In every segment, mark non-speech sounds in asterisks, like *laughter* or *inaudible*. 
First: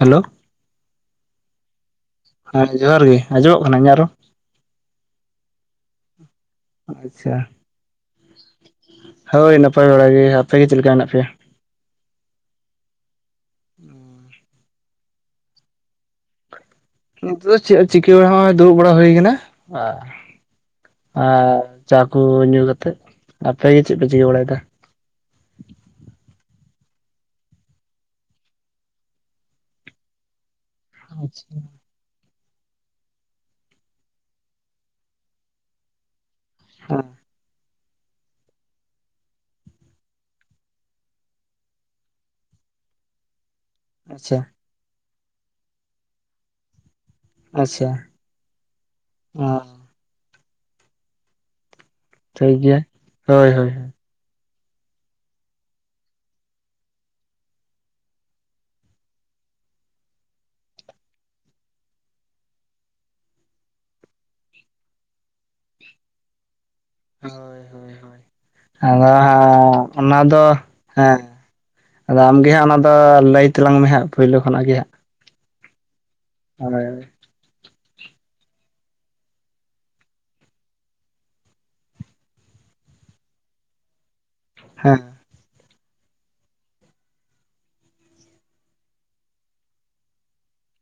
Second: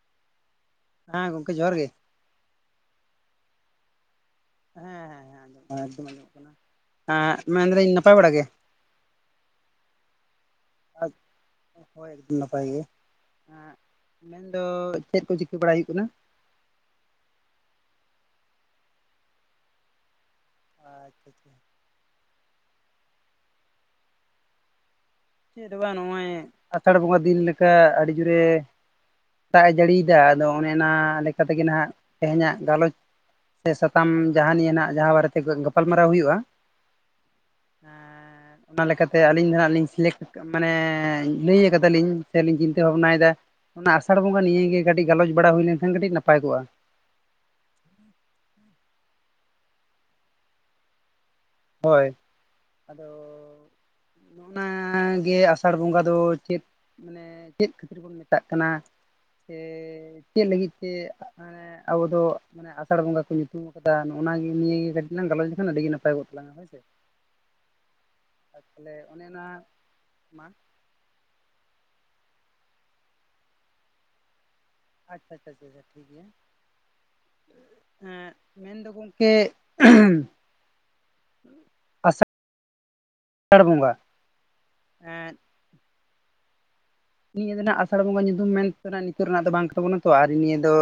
Hello ᱦᱮᱸ ᱜᱚᱝᱠᱮ ᱡᱚᱦᱟᱨ ᱜᱮ ᱦᱮᱸ ᱡᱚᱦᱟᱨ ᱜᱮ ᱟᱸᱡᱚᱢᱚᱜ ᱠᱟᱱᱟ ᱤᱧᱟᱜ ᱨᱚᱲ ᱦᱮᱸ ᱦᱮᱸ ᱦᱮᱸ ᱟᱸᱡᱚᱢᱚᱜ ᱠᱟᱱᱟ ᱟᱪᱪᱷᱟ ᱦᱮᱸ ᱢᱮᱱ ᱮᱫᱟᱞᱤᱧ ᱱᱟᱯᱟᱭ ᱵᱟᱲᱟ ᱜᱮ ᱦᱳᱭ ᱱᱟᱯᱟᱭ ᱵᱟᱲᱟ ᱜᱮ ᱟᱯᱮ ᱜᱮ ᱪᱮᱫ ᱞᱮᱠᱟ ᱢᱮᱱᱟᱜ ᱯᱮᱭᱟ? ᱦᱳᱭ ᱮᱠᱫᱚᱢ ᱱᱟᱯᱟᱭ ᱜᱮ ᱢᱮᱱᱫᱚ ᱪᱮᱫ ᱠᱚ ᱪᱤᱠᱟᱹ ᱵᱟᱲᱟᱭ ᱦᱩᱭᱩᱜ ᱠᱟᱱᱟ ᱱᱤᱛᱚᱜ ᱫᱚ ᱪᱮᱫ ᱪᱤᱠᱟᱹ ᱵᱟᱲᱟ ᱱᱚᱸᱜᱚᱭ ᱫᱩᱲᱩᱵ ᱵᱟᱲᱟ ᱦᱩᱭ ᱟᱠᱟᱱᱟ ᱟᱨ ᱪᱟ ᱠᱚ ᱧᱩ ᱠᱟᱛᱮᱫ ᱟᱯᱮ ᱜᱮ ᱪᱮᱫ ᱯᱮ ᱪᱤᱠᱟᱹ ᱵᱟᱲᱟᱭᱮᱫᱟ ᱪᱮᱫ ᱦᱚ ᱵᱟᱝ ᱱᱚᱜᱼᱚᱭ ᱟᱥᱟᱲ ᱵᱚᱸᱜᱟ ᱫᱤᱱ ᱞᱮᱠᱟ ᱟᱹᱰᱤ ᱡᱳᱨᱮ ᱫᱟᱜ ᱮ ᱡᱟᱹᱲᱤ ᱮᱫᱟ ᱟᱫᱚ ᱚᱱᱮ ᱚᱱᱟ ᱞᱮᱠᱟ ᱛᱮᱜᱮ ᱱᱟᱦᱱᱟᱜ ᱛᱮᱦᱮᱧᱟᱜ ᱜᱟᱞᱚᱪ ᱥᱮ ᱥᱟᱛᱟᱢ ᱡᱟᱦᱟᱸ ᱱᱤᱭᱟᱹ ᱱᱟᱜ ᱡᱟᱦᱟᱸ ᱵᱟᱨᱮᱛᱮ ᱜᱟᱯᱟᱞᱢᱟᱨᱟᱣ ᱦᱩᱭᱩᱜ-ᱟ ᱦᱩᱸ ᱚᱱᱟ ᱞᱮᱠᱟᱛᱮ ᱟᱹᱞᱤᱧ ᱫᱚ ᱦᱟᱜ ᱞᱤᱧ ᱥᱤᱞᱮᱠᱴ ᱢᱟᱱᱮ ᱞᱟᱹᱭ ᱟᱠᱟᱫᱟᱞᱤᱧ ᱥᱮ ᱞᱤᱧ ᱪᱤᱱᱛᱟᱹ ᱵᱷᱟᱵᱱᱟᱭᱮᱫᱟ ᱚᱱᱟ ᱟᱥᱟᱲ ᱟᱪᱪᱷᱟ ᱵᱚᱸᱜᱟ ᱱᱤᱭᱟᱹᱜᱮ ᱠᱟᱹᱴᱤᱡ ᱜᱟᱞᱚᱪ ᱵᱟᱲᱟ ᱦᱩᱭ ᱞᱮᱱᱠᱷᱟᱱ ᱠᱟᱹᱴᱤᱡ ᱱᱟᱯᱟᱭ ᱠᱚᱜ-ᱟ ᱟᱪᱪᱷᱟ ᱟᱸᱻ ᱦᱳᱭ ᱴᱷᱤᱠ ᱜᱮᱭᱟ ᱦᱳᱭ ᱦᱳᱭ ᱟᱫᱚ ᱦᱳᱭ ᱚᱱᱟᱜᱮ ᱟᱥᱟᱲ ᱵᱚᱸᱜᱟ ᱫᱚ ᱪᱮᱫ? ᱢᱟᱱᱮ ᱪᱮᱫ ᱠᱷᱟᱹᱛᱤᱨ ᱵᱚᱱ ᱢᱮᱛᱟᱜ ᱠᱟᱱᱟ ᱥᱮ ᱪᱮᱫ ᱞᱟᱹᱜᱤᱫ ᱛᱮ? ᱢᱟᱱᱮ ᱟᱵᱚᱫᱚ ᱢᱟᱱᱮ ᱟᱥᱟᱲ ᱵᱚᱸᱜᱟ ᱠᱚ ᱧᱩᱛᱩᱢ ᱟᱠᱟᱫᱟ ᱱᱚᱜᱱᱟᱜᱮ ᱱᱤᱭᱟᱹᱜᱮ ᱠᱟᱹᱴᱤᱡ ᱞᱟᱝ ᱜᱟᱞᱚᱪ ᱞᱮᱠᱷᱟᱱ ᱟᱹᱰᱤ ᱜᱮ ᱱᱟᱯᱟᱭ ᱠᱚᱜ᱾ ᱞᱟᱝᱜᱟ ᱦᱳᱭ ᱥᱮ ᱦᱳᱭ ᱦᱳᱭ ᱦᱳᱭ ᱟᱨ ᱛᱟᱦᱚᱞᱮ ᱚᱱᱮ ᱚᱱᱟ ᱟᱫᱚ *unintelligible* ᱚᱱᱟ ᱫᱚ ᱢᱟ ᱦᱮᱸ ᱟᱫᱚ ᱟᱢᱜᱮ ᱦᱟᱸᱜ ᱚᱱᱟ ᱫᱚ ᱞᱟᱹᱭ ᱛᱟᱞᱟᱝ ᱢᱮ ᱦᱟᱸᱜ ᱯᱳᱭᱞᱳ ᱠᱷᱚᱱᱟᱜ ᱜᱮ ᱦᱟᱸᱜ᱾ ᱟᱪᱪᱷᱟ ᱟᱪᱪᱷᱟ ᱟᱪᱪᱷᱟ ᱴᱷᱤᱠ ᱜᱮᱭᱟ᱾ ᱟ *unintelligible* ᱦᱮᱸ ᱢᱮᱱᱫᱚ ᱜᱚᱢᱠᱮ ᱟᱥᱟᱲ ᱟᱥᱟᱲ ᱵᱚᱸᱜᱟ ᱦᱮᱸ ᱦᱮᱸ ᱱᱤᱭᱟᱹ ᱫᱚ ᱱᱟᱜ ᱟᱥᱟᱲ ᱵᱚᱸᱜᱟ ᱧᱩᱛᱩᱢ ᱢᱮᱱᱛᱮᱱᱟᱜ ᱱᱤᱛᱚᱜ ᱨᱮᱱᱟᱜ ᱫᱚ ᱵᱟᱝ ᱛᱟᱵᱚᱱᱟᱛᱚ ᱟᱨ ᱱᱤᱭᱟᱹ ᱫᱚ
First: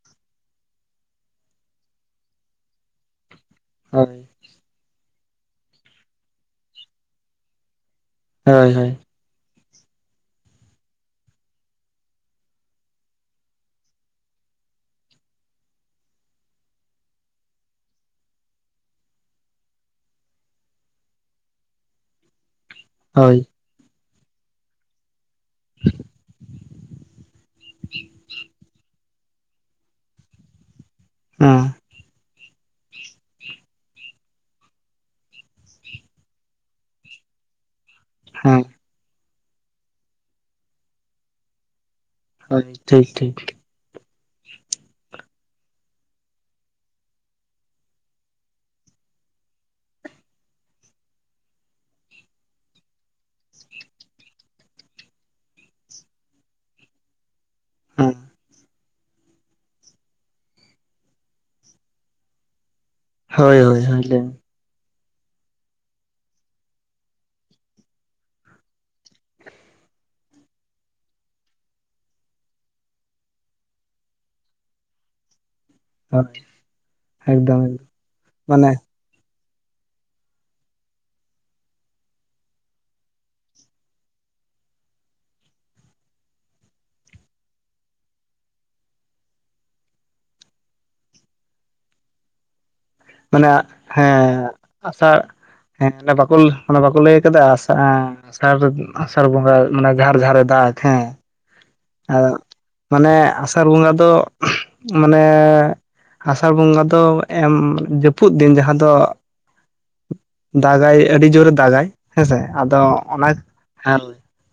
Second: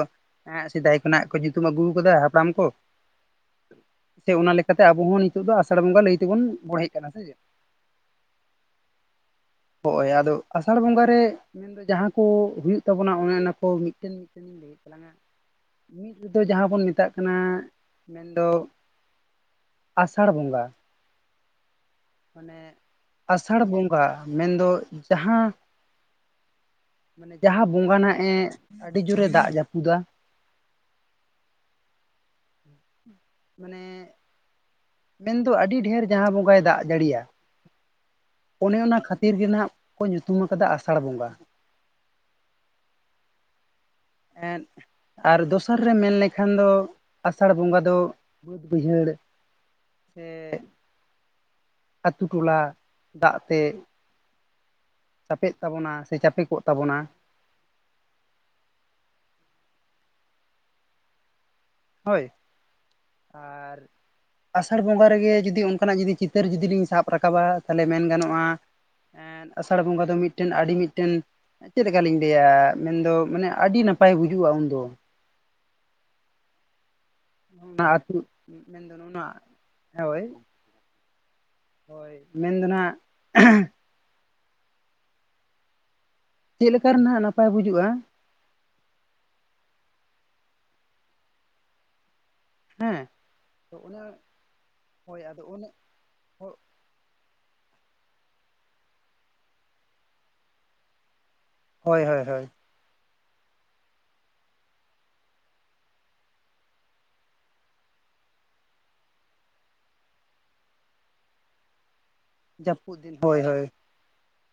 ᱟᱸᱜ ᱥᱮᱫᱟᱭ ᱠᱷᱚᱱᱟᱜ ᱠᱚ ᱧᱩᱛᱩᱢ ᱟᱹᱜᱩ ᱟᱠᱟᱫᱟ ᱦᱟᱯᱲᱟᱢ ᱠᱚ᱾ ᱦᱳᱭ ᱪᱮ ᱚᱱᱟᱠᱟ ᱞᱮᱠᱟᱛᱮ ᱟᱵᱚ ᱦᱚᱸ ᱱᱤᱛᱳᱜ ᱫᱚ ᱟᱥᱟᱲ ᱵᱚᱸᱜᱟ ᱞᱟᱹᱭ ᱛᱮᱵᱚᱱ ᱵᱚᱲᱦᱮ ᱠᱟᱱᱟ ᱥᱮ ᱪᱮᱫ? ᱦᱳᱭ ᱦᱳᱭ ᱦᱚᱜ-ᱚᱭ ᱟᱫᱚ ᱟᱥᱟᱲ ᱵᱚᱸᱜᱟ ᱨᱮ ᱢᱮᱱᱫᱚ ᱡᱟᱦᱟᱸ ᱠᱚ ᱦᱩᱭᱩᱜ ᱛᱟᱵᱚᱱᱟ ᱚᱱᱮ ᱚᱱᱟ ᱠᱚ ᱢᱤᱫᱴᱮᱱ ᱢᱤᱫᱴᱮᱱ *unintelligible* ᱛᱟᱞᱟᱝᱟ ᱢᱤᱫ ᱨᱮᱫᱚ ᱡᱟᱦᱟᱸ ᱵᱚᱱ ᱢᱮᱛᱟᱜ ᱠᱟᱱᱟ ᱢᱮᱱᱫᱚ ᱟᱥᱟᱲ ᱵᱚᱸᱜᱟ ᱢᱟᱱᱮ ᱦᱳᱭ ᱟᱥᱟᱲ ᱵᱚᱸᱜᱟ ᱢᱮᱱᱫᱚ ᱡᱟᱦᱟᱸ ᱢᱟᱱᱮ ᱡᱟᱦᱟᱸ ᱵᱚᱸᱜᱟ ᱱᱟᱜ-ᱮ ᱟᱹᱰᱤ ᱡᱳᱨᱮ ᱫᱟᱜ ᱡᱟᱹᱯᱩᱫᱟ, ᱚᱸ ᱢᱟᱱᱮ ᱢᱮᱱ ᱫᱚ ᱟᱹᱰᱤ ᱰᱷᱮᱨ ᱡᱟᱦᱟᱸ ᱵᱚᱸᱜᱟᱭ ᱫᱟᱜ ᱡᱟᱹᱲᱤᱭᱟ᱾ ᱦᱮᱸ ᱚᱱᱮ ᱚᱱᱟ ᱠᱷᱟᱹᱛᱤᱨ ᱜᱮ ᱠᱚ ᱧᱩᱛᱩᱢ ᱟᱠᱟᱫᱟ ᱟᱥᱟᱲ ᱵᱚᱸᱜᱟ᱾ ᱦᱳᱭ ᱴᱷᱤᱠ ᱴᱷᱤᱠ, ᱮᱸᱫ ᱟᱨ ᱫᱚᱥᱟᱨ ᱨᱮ ᱢᱮᱱ ᱞᱮᱠᱷᱟᱱ ᱫᱚ ᱟᱥᱟᱲᱹ ᱵᱚᱸᱜᱟ ᱫᱚ ᱩᱭᱦᱟᱹᱬ ᱥᱮ ᱟᱛᱳ ᱴᱚᱞᱟ ᱫᱟᱜ ᱛᱮ ᱪᱟᱯᱮᱜ ᱛᱟᱵᱚᱱᱟ ᱥᱮ ᱪᱟᱯᱮ ᱠᱚᱜ ᱛᱟᱵᱚᱱᱟ᱾ *unintelligible* ᱦᱳᱭ ᱦᱳᱭ ᱟᱨ ᱦᱳᱭ ᱦᱳᱭ ᱞᱟᱹᱭ ᱢᱮ ᱟᱥᱟᱲ ᱵᱚᱸᱜᱟ ᱨᱮᱜᱮ ᱡᱩᱫᱤ ᱚᱱᱠᱟᱱᱟᱜ ᱡᱩᱫᱤ ᱪᱤᱛᱟᱹᱨ ᱡᱩᱫᱤ ᱞᱤᱧ ᱥᱟᱵ ᱨᱟᱠᱟᱵᱟ ᱛᱟᱦᱚᱞᱮ ᱢᱮᱱ ᱜᱟᱱᱚᱜᱼᱟ᱾ ᱮᱸᱜ ᱟᱥᱟᱲ ᱵᱚᱸᱜᱟ ᱫᱚ ᱢᱤᱫᱴᱮᱱ ᱟᱹᱰᱤ ᱢᱤᱫᱴᱮᱱ ᱪᱮᱫᱠᱟᱞᱤᱧ ᱞᱟᱹᱭᱟ? ᱢᱮᱱ ᱫᱚ ᱢᱟᱱᱮ ᱟᱹᱰᱤ ᱱᱟᱯᱟᱭ ᱵᱩᱡᱩᱜᱼᱟ ᱩᱱᱫᱚ᱾ *inaudible* ᱮᱠᱫᱚᱢ ᱚᱱᱟ ᱟᱹᱛᱩ ᱢᱟᱱᱮ *unintelligible* ᱦᱳᱭ ᱦᱳᱭ ᱢᱮᱱ ᱫᱚ ᱦᱟᱸᱜ *inaudible* ᱪᱮᱫ ᱞᱮᱠᱟ ᱨᱮ ᱱᱟᱜ ᱱᱟᱯᱟᱭ ᱵᱩᱡᱩᱜᱼᱟ? ᱦᱮᱸ ᱢᱟᱱᱮ ᱛᱚ ᱚᱱᱟ ᱦᱮᱸ ᱟᱥᱟᱲ ᱦᱳᱭ ᱟᱫᱚ ᱚᱱᱮ ᱦᱮᱸ ᱵᱟᱠᱚᱞ ᱚᱱᱮ ᱵᱟᱠᱚ ᱞᱟᱹᱭ ᱠᱮᱫᱟ ᱟᱥᱟ ᱮᱸ ᱟᱥᱟᱲ ᱟᱥᱟᱲ ᱵᱚᱸᱜᱟ ᱢᱟᱱᱮ ᱡᱷᱟᱨ ᱡᱷᱟᱨᱮ ᱫᱟᱜ ᱦᱮᱸ᱾ ᱦᱳᱭ ᱟ ᱦᱳᱭ ᱦᱳᱭ ᱢᱟᱱᱮ ᱟᱥᱟᱲ ᱵᱚᱸᱜᱟ ᱫᱚ ᱢᱟᱱᱮ ᱟᱥᱟᱲ ᱵᱚᱸᱜᱟ ᱫᱚ ᱮᱢ ᱡᱟᱹᱯᱩᱫ ᱫᱤᱱ ᱡᱟᱦᱟᱸ ᱫᱚ ᱫᱟᱜᱟᱭ ᱟᱹᱰᱤ ᱡᱳᱨᱮ ᱫᱟᱜᱟᱭ᱾ ᱦᱮᱸᱥᱮ ᱟᱼᱫᱚ ᱡᱟᱹᱯᱩᱫ ᱫᱤᱱ ᱚᱱᱟᱡ ᱦᱳᱭ ᱦᱳᱭ ᱦᱮᱸ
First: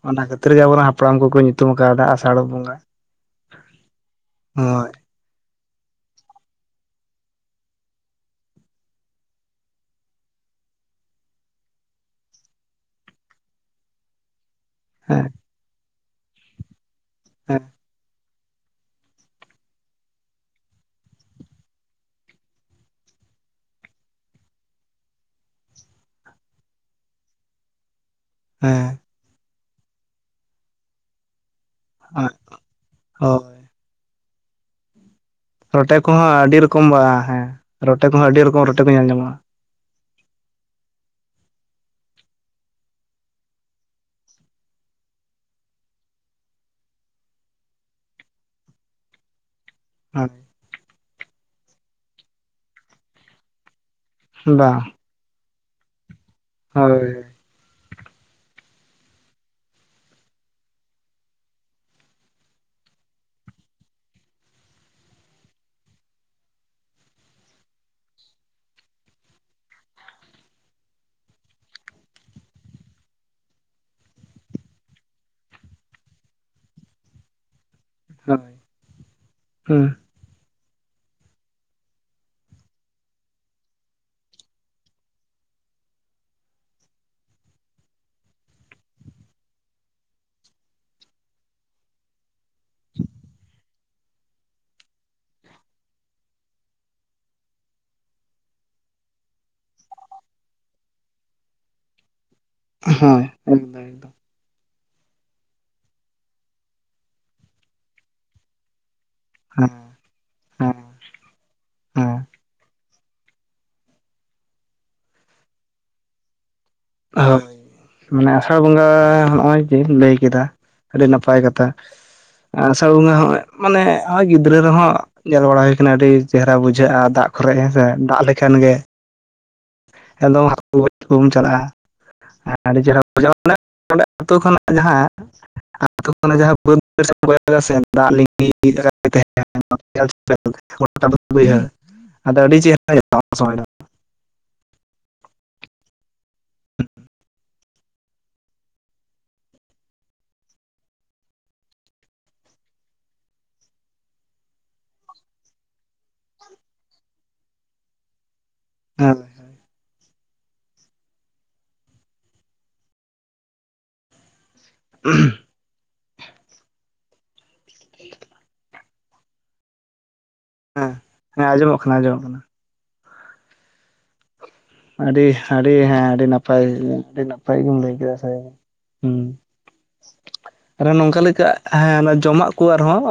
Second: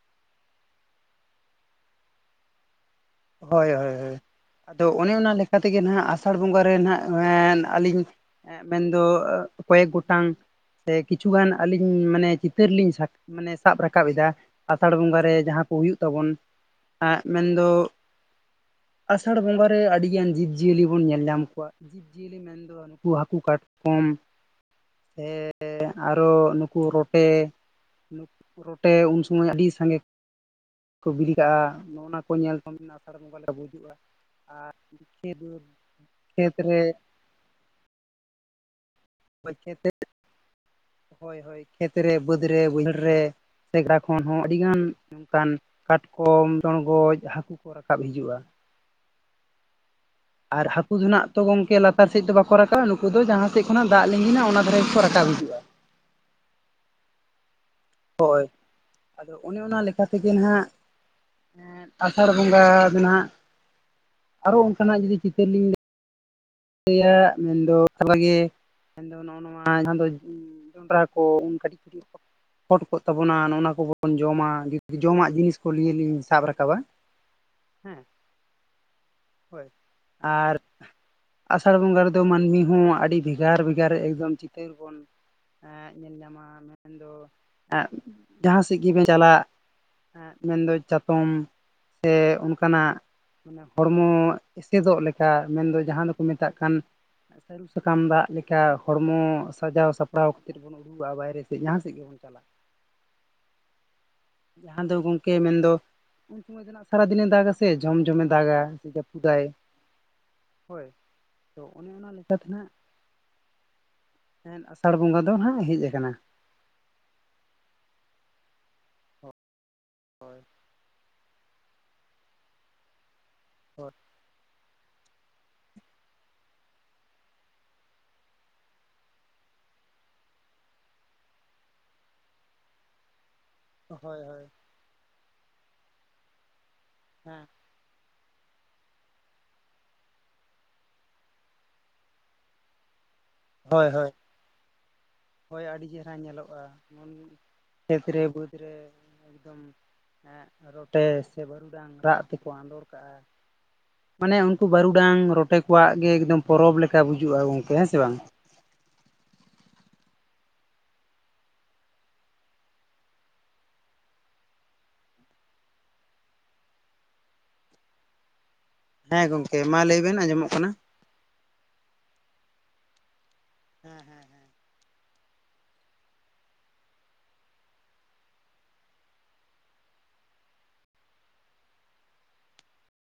ᱚᱱᱟ ᱠᱷᱟᱹᱛᱤᱨ ᱜᱮ ᱟᱵᱚ ᱨᱮᱱ ᱦᱟᱯᱲᱟᱢ ᱠᱚᱠᱚ ᱧᱩᱛᱩᱢ ᱠᱟᱣᱫᱟ ᱟᱥᱟᱲ ᱵᱚᱸᱜᱟ᱾ ᱦᱳᱭᱸ ᱦᱳᱭᱸ ᱦᱳᱭᱸ ᱦᱳᱭᱸ ᱟᱫᱚ ᱦᱳᱭ ᱚᱱᱮ ᱚᱱᱟᱹ ᱞᱮᱠᱟ ᱠᱟ ᱛᱮ ᱜᱮ ᱱᱟᱜ ᱟᱥᱟᱲ ᱵᱚᱸᱜᱟ ᱨᱮᱱ ᱦᱟᱜ ᱟᱹᱞᱤᱧ ᱦᱮᱸ ᱢᱮᱱ ᱫᱚ ᱠᱚᱭᱮᱠ ᱜᱚᱴᱟᱝ ᱥᱮ ᱠᱤᱹᱪᱷᱩᱜᱟᱱ ᱟᱹᱞᱤᱧ ᱢᱟᱹᱱᱮ ᱪᱤᱛᱟᱹᱨ ᱞᱤᱧ ᱢᱟᱱᱮ ᱥᱟᱵ ᱨᱟᱠᱟᱵ ᱮᱫᱟ ᱟᱥᱟᱲ ᱵᱚᱸᱜᱟ ᱦᱮᱸ ᱨᱮ ᱡᱟᱦᱟᱸ ᱠᱚ ᱦᱩᱭᱩᱜ ᱛᱟᱵᱚᱱ ᱢᱮᱱ ᱦᱮᱸ ᱫᱚ ᱟᱥᱟᱲᱹ ᱵᱚᱸᱜᱟ ᱨᱮ ᱟᱹᱰᱤ ᱜᱟᱱ ᱡᱤᱵᱽᱡᱤᱭᱟᱹᱞᱤ ᱵᱚᱱ ᱧᱮᱞ ᱧᱟᱢ ᱠᱚᱣᱟ, ᱡᱤᱵᱽᱡᱤᱭᱟᱹᱞᱤ ᱢᱮᱱ ᱫᱚ ᱱᱩᱠᱩ ᱦᱟᱹᱠᱩ ᱠᱟᱴᱠᱚᱢ ᱥᱮ ᱦᱮᱸ ᱟᱨᱚ ᱱᱩᱠᱩ ᱨᱚᱴᱮ ᱨᱚᱴᱮ ᱦᱮᱸ ᱩᱱ ᱥᱚᱢᱚᱭ ᱟᱹᱰᱤ ᱥᱟᱸᱜᱮ ᱠᱚ ᱵᱤᱞᱤ ᱠᱟᱜᱼᱟ ᱱᱚᱜᱼᱚᱱᱟ ᱠᱚ ᱧᱮᱞ ᱛ ᱢᱮᱱᱟᱜᱼᱟ ᱦᱳᱭ *unintelligible* ᱵᱩᱡᱩᱜᱼᱟ ᱟᱨ ᱨᱚᱴᱮ ᱠᱚᱦᱚᱸ ᱟᱹᱰᱤ ᱨᱚᱠᱚᱢ ᱵᱟ ᱦᱮᱸ, ᱨᱚᱴᱮ ᱠᱚᱦᱚᱸ ᱟᱹᱰᱤ ᱨᱚᱠᱚᱢ ᱨᱚᱴᱮ ᱠᱚ ᱧᱮᱞ ᱧᱟᱢᱚᱜᱼᱟ᱾ *unintelligible* ᱦᱳᱭ ᱦᱳᱭ ᱠᱷᱮᱛ ᱨᱮ ᱵᱟᱹᱫᱽ ᱨᱮ ᱵᱟᱹᱭᱦᱟᱹᱲ ᱨᱮ ᱥᱮᱜᱽᱲᱟ ᱠᱷᱚᱱ ᱦᱚᱸ ᱟᱹᱰᱤ ᱜᱟᱱ ᱚᱝᱠᱟᱱ ᱠᱟᱴᱠᱚᱢ ᱪᱚᱲᱜᱚᱡ ᱦᱟᱹᱠᱩ ᱼᱼ ᱠᱚ ᱨᱟᱠᱟᱵ ᱦᱤᱡᱩᱜᱼᱟ *inaudible* *unintelligible* ᱟᱨ ᱦᱟᱹᱠᱩ ᱫᱚ ᱱᱟᱜ ᱛᱚ ᱜᱚᱝᱹᱠᱮ ᱞᱟᱛᱟᱨ ᱥᱮᱫ ᱫᱚ ᱵᱟᱹᱠᱚ ᱨᱟᱠᱟᱵᱟᱼᱟ ᱱᱩᱠᱩ ᱫᱚ ᱡᱟᱦᱟᱸ ᱥᱮᱫ ᱠᱷᱚᱱᱟᱜ ᱫᱟᱜ ᱞᱤᱜᱤᱱᱟ ᱚᱱᱟ ᱫᱷᱟᱨᱮ ᱵᱟᱝ ᱜᱮ ᱠᱚ ᱨᱟᱠᱟᱵ ᱦᱤᱡᱩᱜᱼᱟ᱾ ᱦᱳᱭ ᱦᱳᱭ ᱟᱫᱚ ᱚᱱᱮ ᱚᱱᱟ ᱞᱮᱠᱟᱛᱮᱜᱮ ᱱᱟᱦᱟᱜ ᱟᱥᱟᱲ ᱵᱚᱸᱜᱟ ᱫᱚᱱᱟᱜ ᱟᱨᱚ ᱚᱱᱠᱟᱱᱟᱜ ᱡᱩᱫᱤ ᱪᱤᱛᱟᱹᱨ ᱞᱤᱧ *unintelligible* ᱢᱮᱱ ᱫᱚ ᱚᱮ *unintelligible* ᱜᱮ ᱫᱚ ᱱᱚᱜᱼᱚ ᱱᱚᱣᱟᱹ ᱡᱟᱦᱟᱸ ᱫᱚ ᱡᱚᱱᱰᱨᱟ ᱠᱚ ᱩᱱ ᱠᱟᱹᱴᱤᱡ ᱠᱟᱹᱴᱤᱡ ᱯᱷᱚᱴ ᱠᱚᱜ ᱛᱟᱵᱚᱱᱟ ᱱᱚ ᱚᱱᱟ ᱠᱚᱵᱚᱱ ᱡᱚᱢᱟ ᱡᱩᱫ ᱡᱚᱢᱟᱜ ᱡᱤᱱᱤᱥ ᱠᱚ ᱞᱤᱭ ᱞᱤᱧ ᱥᱟᱵ ᱨᱟᱠᱟᱵᱟ *inaudible* ᱦᱮᱸ ᱦᱳᱭ ᱦᱳᱭ ᱦᱩᱸ ᱟᱨ ᱟᱥᱟᱲ ᱵᱚᱸᱜᱟ ᱨᱮᱫᱚ ᱢᱟᱹᱱᱢᱤ ᱦᱚᱸ ᱟᱹᱰᱤ ᱵᱷᱮᱜᱟᱨ ᱵᱷᱮᱜᱟᱨ ᱮᱠᱫᱚᱢ ᱪᱤᱛᱟᱹᱨ ᱵᱚᱱ ᱮᱸ ᱧᱮᱞ ᱧᱟᱢᱟ ᱢᱮᱱᱫᱚ ᱮᱸ ᱡᱟᱦᱟᱸ ᱥᱮᱫ ᱜᱮᱵᱮᱱ ᱪᱟᱞᱟᱜ ᱾ ᱢᱮᱱᱫᱚ ᱪᱟᱛᱚᱢ ᱛᱮ ᱚᱱᱠᱟ *unintelligible* ᱦᱚᱲᱢᱚ ᱮᱥᱮᱫᱚᱜ ᱞᱮᱠᱟ ᱢᱮᱱᱫᱚ ᱡᱟᱦᱟᱸ ᱫᱚᱠᱚ ᱢᱮᱛᱟᱜ ᱠᱟᱱ ᱥᱟᱹᱨᱩ ᱥᱟᱠᱟᱢ ᱫᱟᱜ ᱞᱮᱠᱟ ᱦᱚᱲᱢᱚ ᱥᱟᱡᱟᱣ ᱥᱟᱯᱲᱟᱣ *unintelligible* *unintelligible* ᱵᱟᱭᱨᱮ ᱥᱮᱫ ᱡᱟᱦᱟᱸ ᱥᱮᱫ ᱜᱮᱵᱚᱱ ᱪᱟᱞᱟᱜ ᱾ ᱦᱳᱭ ᱮᱠᱫᱚᱢ ᱮᱠᱫᱚᱢ ᱾ ᱡᱟᱦᱟᱸ ᱫᱚ ᱜᱚᱢᱠᱮ ᱢᱮᱱᱫᱚ ᱩᱱ ᱥᱚᱢᱚᱭ ᱫᱚ ᱱᱟᱜ ᱥᱟᱨᱟ ᱫᱤᱱᱮ ᱫᱟᱜᱟᱥᱮ ᱡᱷᱚᱢ ᱡᱷᱚᱢᱮ ᱫᱟᱜᱟ ᱾ ᱦᱮᱸ *unintelligible* ᱦᱮᱸ ᱦᱳᱭ ᱾ ᱛᱚ ᱚᱱᱮ ᱚᱱᱟ ᱦᱮᱸ ᱞᱮᱠᱟᱛᱮ ᱱᱟᱜ ᱟᱥᱟᱲ ᱵᱚᱸᱜᱟ ᱫᱚ ᱱᱟᱜ ᱦᱮᱡ ᱟᱠᱟᱱᱟ ᱾ ᱦᱳᱭ ᱢᱟᱱᱮ ᱟᱥᱟᱲ ᱵᱚᱸᱜᱟ ᱱᱚᱜ ᱚᱭ ᱡᱮ ᱞᱟᱹᱭ ᱦᱳᱭ ᱠᱮᱫᱟ ᱟᱹᱰᱤ ᱱᱟᱯᱟᱭ ᱠᱟᱛᱷᱟ ᱾ ᱟᱥᱟᱲ ᱵᱚᱸᱜᱟ ᱦᱚᱜᱼᱚᱭ ᱢᱟᱱᱮ ᱦᱳᱭ ᱦᱚᱸᱼᱜᱚᱭ ᱜᱤᱫᱽᱨᱟᱹ ᱨᱮᱦᱚᱸ ᱾ ᱧᱮᱞ ᱵᱟᱲᱟ ᱦᱩᱭ ᱠᱟᱱᱟ ᱟᱹᱰᱤ ᱪᱮᱦᱨᱟ ᱵᱩᱡᱷᱟᱹᱜ-ᱟ ᱫᱟᱜ ᱠᱚᱨᱮ ᱦᱮᱸᱥᱮ ᱫᱟᱜ ᱞᱮᱠᱷᱟᱱ ᱜᱮ ᱾ *unintelligible* ᱦᱟᱹᱠᱩ ᱜᱚᱡ ᱠᱚᱢ ᱪᱟᱞᱟᱜ-ᱟ? ᱟᱰᱤ ᱪᱮᱦᱨᱟ ᱵᱩᱡᱷᱟᱹᱣᱼᱟ *unintelligible* ᱦᱳᱭ ᱦᱳᱭ ᱦᱮᱸ *unintelligible* ᱫᱟᱜ ᱞᱤᱸᱜᱤ ᱛᱟᱦᱮᱱ ᱾ *unintelligible* ᱟᱹᱰᱤ ᱪᱮᱦᱨᱟ *unintelligible* ᱦᱳᱭ ᱦᱳᱭ ᱦᱳᱭ, ᱟᱹᱰᱤ ᱪᱮᱦᱨᱟ ᱧᱮᱞᱚᱜ-ᱟ ᱾ ᱠᱷᱮᱛ ᱨᱮ ᱵᱟᱹᱫᱽ ᱨᱮ ᱮᱠᱫᱚᱢ ᱾ ᱨᱚᱴᱮ ᱥᱮ ᱵᱟᱹᱨᱩ ᱰᱟᱝ ᱨᱟᱜ ᱛᱮᱠᱚ ᱟᱸᱫᱳᱲ ᱠᱟᱜᱼᱟ ᱾ ᱢᱟᱱᱮ ᱩᱱᱠᱩ ᱵᱟᱹᱨᱩ ᱰᱟᱝ ᱨᱚᱴᱮ ᱠᱚᱣᱟᱜ ᱜᱮ ᱮᱠᱫᱚᱢ ᱯᱚᱨᱚᱵᱽ ᱞᱮᱠᱟ ᱵᱩᱡᱟᱹᱜᱼᱟ ᱜᱚᱝᱠᱮ ᱦᱮᱸ ᱥᱮᱮ ᱵᱟᱝ? ᱦᱳᱭ ᱦᱳᱭ ᱾ ᱦᱻ *unintelligible* ᱦᱮᱸ ᱜᱚᱢᱠᱮ ᱢᱟ ᱞᱟᱹᱭ ᱵᱮᱱ ᱟᱸᱡᱚᱢᱚᱜ ᱠᱟᱱᱟ ᱾ *unintelligible* ᱦᱮᱸ ᱟᱸᱡᱚᱢᱚᱜ ᱠᱟᱱᱟ ᱟᱸᱡᱚᱢᱚᱜ ᱠᱟᱱᱟ ᱾ ᱦᱮᱸ ᱦᱮᱸ ᱾ ᱟᱹᱰᱤ ᱟᱹᱰᱤ ᱦᱮᱸ ᱟᱹᱰᱤ ᱱᱟᱯᱟᱭ ᱟᱹᱰᱤ ᱱᱟᱯᱟᱭ ᱜᱮᱢ ᱞᱟᱹᱭ ᱠᱮᱫᱟ ᱥᱮ ᱾ ᱦᱩᱸ ᱟᱨ ᱱᱚᱝᱠᱟ ᱞᱮᱠᱟ ᱦᱮᱸ ᱡᱚᱢᱟᱜ ᱠᱚ ᱟᱨᱦᱚᱸ ᱾